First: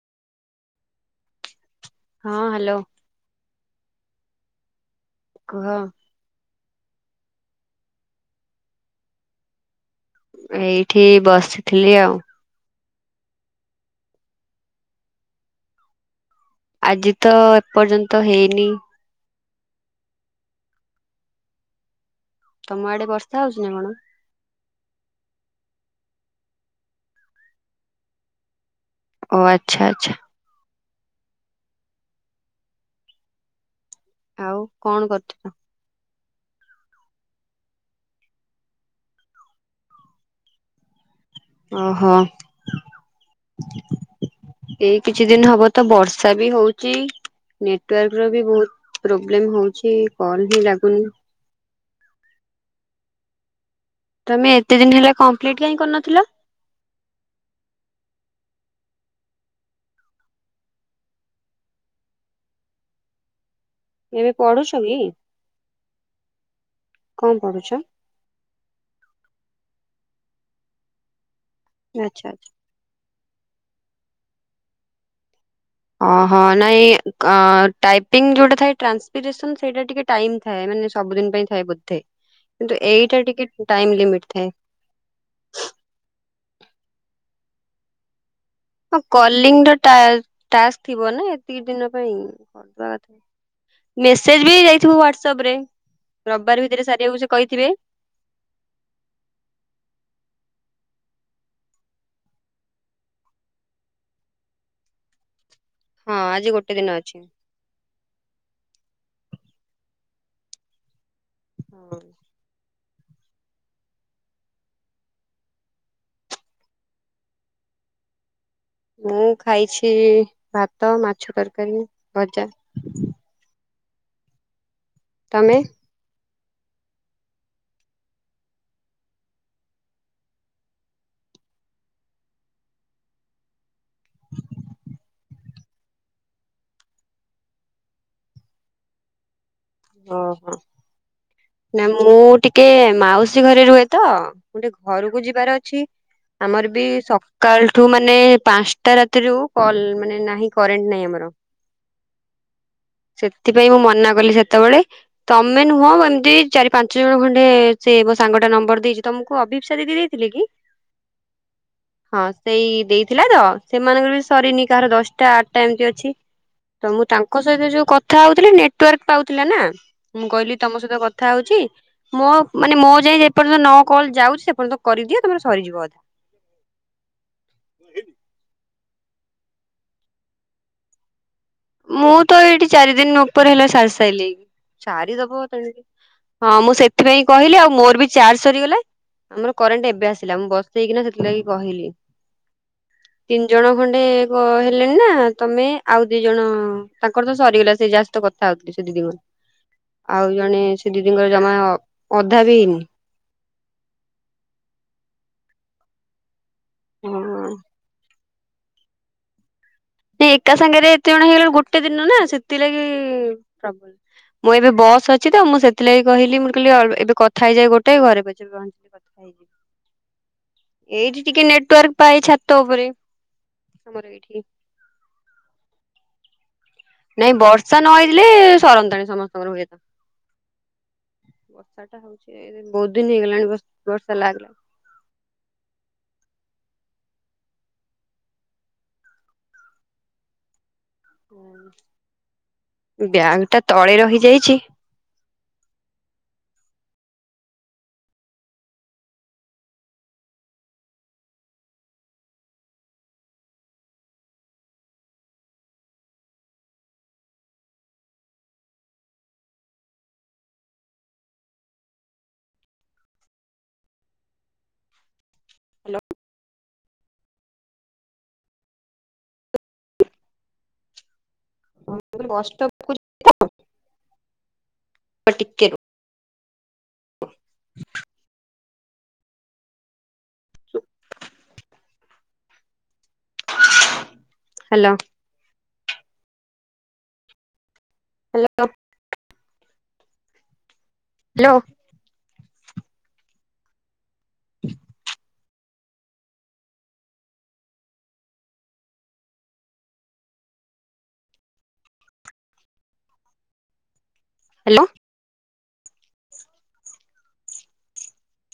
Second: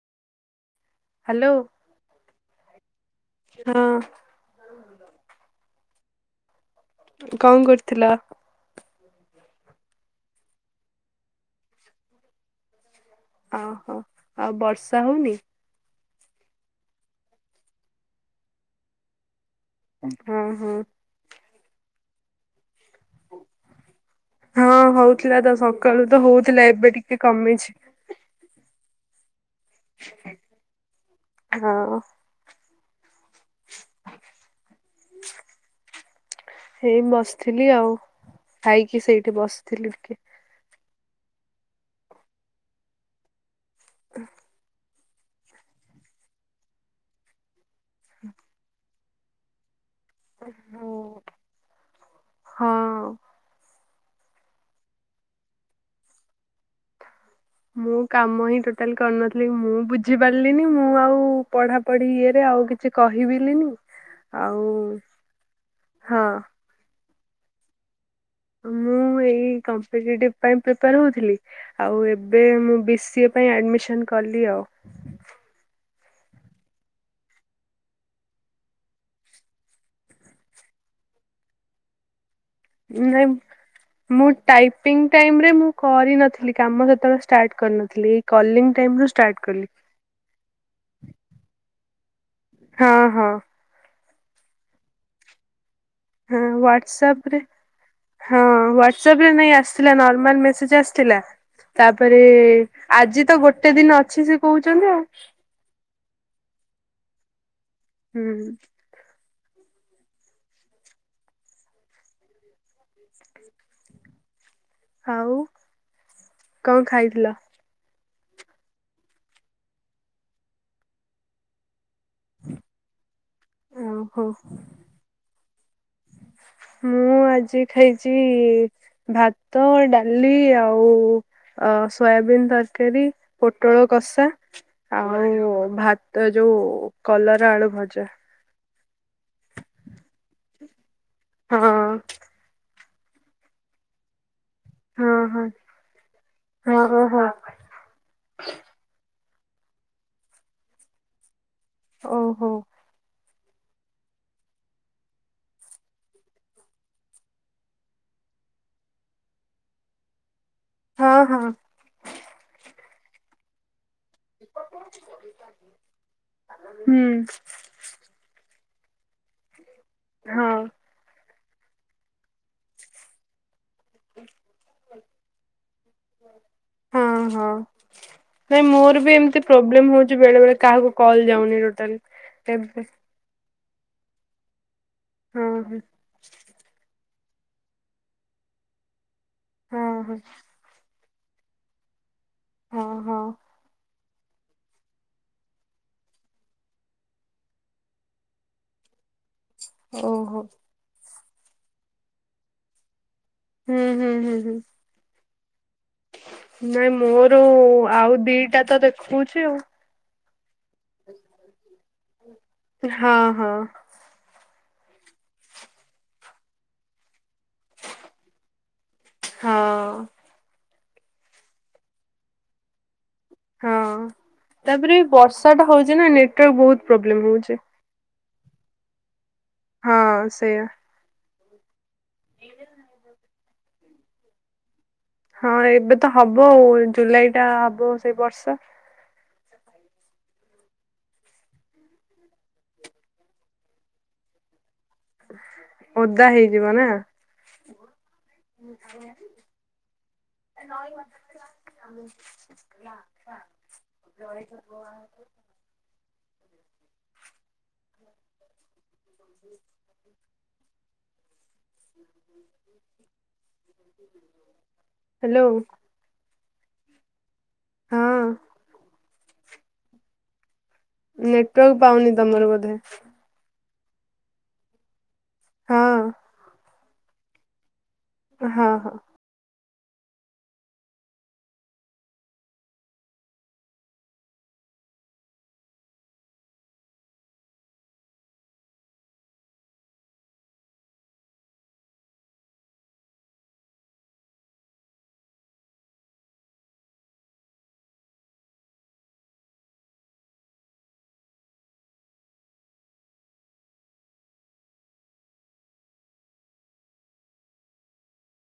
Hello. ହଁ hello. ହଁ। କୁହ। କଁ କରୁଥିଲ? ଏଇଠି ବସିଥିଲି ଆଉ। ଓହୋ ଆଉ ବର୍ଷା ହଉନି? ଆଜିତ ଏପର୍ଯ୍ୟନ୍ତ ହେଇନି। ହଁ ହଁ। ତମଆଡ଼େ ବର୍ଷା ହଉଚିନା କଣ? ହଁ ହଉଥିଲାତ ସକାଳୁତ ହଉଥିଲା ଏବେ ଟିକେ କମିଚି‌। ଓ ଆଚ୍ଛା ଆଚ୍ଛା। ହଁ। ଆଉ କଣ କରୁଥିଲ? ହେଇ ବସିଥିଲି ଆଉ ଖାଇକି ସେଇଠି ବସିଥିଲି ଟିକେ। ଓହୋ। [inaudible] ଏଇ କିଛି ଦିନ ହବତ ବର୍ଷାବି ହଉଚି ନେଟୱାର୍କର ବି ବହୁତ୍ ପ୍ରୋବ୍ଲେମ୍ ହଉଚି କଲହିଁ ଲାଗୁନି। ହଁ। ତମେ ଏତେ ଦିନ ହେଲା କମ୍ପ୍ଲିଟ୍ କାହିଁ କରିନଥିଲ? ମୁଁ କାମ ହିଁ ଟୋଟାଲି କରିନଥିଲି ମୁଁ ବୁଝିପାରିଲିନି ମୁଁ ଆଉ ପଢା ପଢି ଇଏରେ ଆଉ କିଛି କହିବିଲିିନି ଏବେ ପଢୁଛକି ହଁ କଁ ପଢୁଛ? ମୁଁ ଏଇ କମ୍ପିଟେଟିଭ ପାଇଁ ପ୍ରିପେୟାର ହଉଥିଲି ଆଉ ଆଚ୍ଛା ଏବେ ଆଚ୍ଛା ମୁଁ ବି ସି ପାଇଁ ଆଡ଼ମିସନ୍ କଲି ଆଉ। ଓହୋ ନାଇଁ ଆଁ ଟାଇପିଙ୍ଗ ଯୋଉଟା ଥାଏ ଟ୍ରାନ୍ସପିରେସନ ସେଇଟା ଟିକେ ଟାଇମ୍ ଥାଏ ମାନେ ସବୁଦିନ ପାଇଁ ଥାଏ ବୋଧେ [inaudible] କିନ୍ତୁ ଏଇଟା ଟିକେ ଟାଇମ୍ ଲିମିଟ୍ ଥାଏ। ସ୍ପିଙ୍ଗ ଟାଇମରେ ମୁଁ କରିନଥିଲି କାମ ସେତେବେଳେ ଷ୍ଟାର୍ଟ କରିନଥିଲି ଏଇ କଲିଙ୍ଗ ହଁ କଲିଙ୍ଗିର ଟ୍ୟାକ୍ସ ଥିବନା ଏତିକି ଦିନ ପାଇଁ ହଁ କରିଦବା କଥା ହଁ ମେସେଜବି ଯାଇଥିବ ହ୍ଵାଟସାପରେ। ହଁ ହ୍ଵାଟସାପରେ ହଁ ହ୍ଵାଟସଆପରେ ନାଇଁ ଆସିଥିଲା ନର୍ମାଲ ମେସେଜ ଆସିଥିଲା ତାପରେ ଆଜିତ ଗୋଟେ ଦିନ ଅଛି ସେକହୁଚନ୍ତି ଆଉ। ହଁ ଆଜି ଗୋଟେ ଦିନ ଅଛି। ହୁଁ। ହଁ। [inaudible] ଆଉ କଁ ଖାଇଥିଲ? ମୁଁ ଖାଇଛି ଭାତ ମାଛ ତରକାରୀ ଭଜା। ଓହୋ‌ ତମେ? ମୁଁ ଆଜି ଖାଇଚି ଭାତ ଡାଲି ଆଉ ଅ, ସୋୟାବିିନ ତରକାରୀ, ପୋଟଳ କଷା। ଆଉ ଭାତ, ଯୋଉ କଲରା ଆଳୁ ଭଜା। ଓହୋ। ନା, ହଁ ମୁଁ ଟିକେ ମାଉସୀ ଘରେ ରୁହେ ତ। ମୁଁ ଟିକେ ହଁ ଘରକୁ ହଁ ଯିବାର ଅଛି, ଆମର ହଁ ବି ଓହୋ ସକାଳ ଠୁ ମାନେ ପାଞ୍ଚଟା ରାତିରୁ, କଲ ମାନେ, ନାହିଁ କରେଣ୍ଟ ନାହିଁ ଆମର। ଓହୋ। ସେଥିପାଇଁ ମୁଁ ମନା କଲି ସେତେବେଳେ। ତମେ ନୁହଁ, ଏମିତି ଚାରି ପାଞ୍ଚ ଜଣ ଖଣ୍ଡେ, ସେ ମୋ ସାଙ୍ଗ ଟା ନମ୍ବର ଦେଇଛି ତମକୁ, ଅଭିପ୍ସା ଦିଦି ଦେଇ ଥିଲେ କି? ହଁ ହଁ। ହଁ, ସେଇ ଦେଇଥିଲା ତ ସେମାନଙ୍କର ବି ସରିନି, କାହାର ଦଶଟା, ଆଠଟା ଏମିତି ଅଛି, ତ ହୁଁ ମୁଁ ତାଙ୍କ ସହିତ ଯୋଉ କଥା ହଉଥିଲି, ନେଟୱାର୍କ କଥା ହେଉଥିଲା ନା, ମୁଁ ହଁ କହିଲି ତମ ସହିତ କଥା ହଉଛି ମୋ ମାନେ ମୋ ଯାଏ ଯେ ପର୍ଯ୍ୟନ୍ତ ନ କଲ୍ ଯାଉଛି, ସେ ପର୍ଯ୍ୟନ୍ତ କରିଦିଅ, ତମର ସରିଯିବ ଅଧେ। ହଁ ହଁ। ନାଇଁ, ମୋର ବି ଏମିତି ପ୍ରୋବ୍ଲେମ୍ ହଉଛି, ବେଳେ ବେଳେ କାହାକୁ କଲ୍ ଯାଉନି। ଟୋଟାଲି। ମୁଁ ତ ଏଇଠି ଏବେ ଚାରି ଦିନି ଉପରେ ହେଲା ସାରି ହଁ ସାଇଲେଇଁ। ହଁ, ମୁଁ ସେଥିପାଇଁ କହିଲି ଆଉ ମୋର ବି ଚାର୍ଜ ସରିଗଲା, ଆମର କରେଣ୍ଟ୍ ହଁ ଏବେ ହଁ ଆସିଲା। ମୁଁ ସେଇକିନା ସେଥିଲାଗି କହିଲି। ହଁ ହଁ ହଁ ତିନି ଜଣ ଖଣ୍ଡେ କହିଲି ନା, ତମେ ଆଉ ଦେଇ ଦି ଜଣ ତାଙ୍କର ତ ସରିଗଲା, ସେ ଯା ସହିତ କଥା ହଉଥିଲି, ସେ ଦିଦିଙ୍କର, ଆଉ ଓହୋ ଜଣେ ସେ ଦିଦିଙ୍କର ଜମା ଅଧା ବି ହେଇନି। ହୁଁ ହୁଁ ହୁଁ ହୁଁ। ନାଇଁ, ହଁ ମୋର ଆଉ ଦିଟା ତ ଦେଖଉଛି ଆଉ। ଏକା ସାଙ୍ଗରେ ଏତେ ଜଣ ହେଇଗଲାବେଳକୁ, ଗୋଟେ ଦିନ ନା, ସେଥିଲାଗି ଆଉ ହଁ ହଁ ପ୍ରବ୍ଲେମ୍। ମୁଁ ଏବେ ବସ୍ ଅଛି ତ, ମୁଁ ସେଥିଲାଗି କହିଲି, ମୁଁ କହିଲି ଏବେ କଥା ହେଇଯାଏ ଗୋଟଏ, ଘରେ [inaudible] ହଁ। ଏଇଠି ଟିକେ ନେଟୱାର୍କ ପାଏ, ଛାତ ଉପରେ। ହଁ, ଆମର ଏଇଠି। ତାପରେ ବର୍ଷା ଟା ହଉଛି ନା ନେଟୱାର୍କ ବହୁତ ପ୍ରୋବ୍ଲେମ ନାଇଁ ହଉଛି। ବର୍ଷା ନ ହେଇଥିଲେ ସରନ୍ତାଣି ସମସ୍ତଙ୍କର ହୁଏତ। ହଁ, ସେଇଆ। [inaudible] ବହୁତ ଦିନ ହେଇଗଲାଣି ବର୍ଷା ଲାଗିଲା। ହଁ, ଏବେ ତ ହବ ଆଉ। ଜୁଲାଇ ଟା ହବ, ସେଇ ବର୍ଷା। ବ୍ୟାଗଟା ତଳେ ରହିଯାଇଛି। ଓଦା ହେଇଯିବ ନା। [inaudible] [inaudible] ହ ହ୍ୟାଲୋ। ହଁ। ନେଟୱାର୍କ ପାଉନି ତମର ବଧେ। ଆଉ ଟିକେ ରୁହ। ହଁ। ହ ହଁ ହଁ। ହ୍ୟାଲୋ। ହ୍ୟାଲୋ। ହ୍ୟାଲୋ। [unintelligible] ହ୍ୟାଲୋ।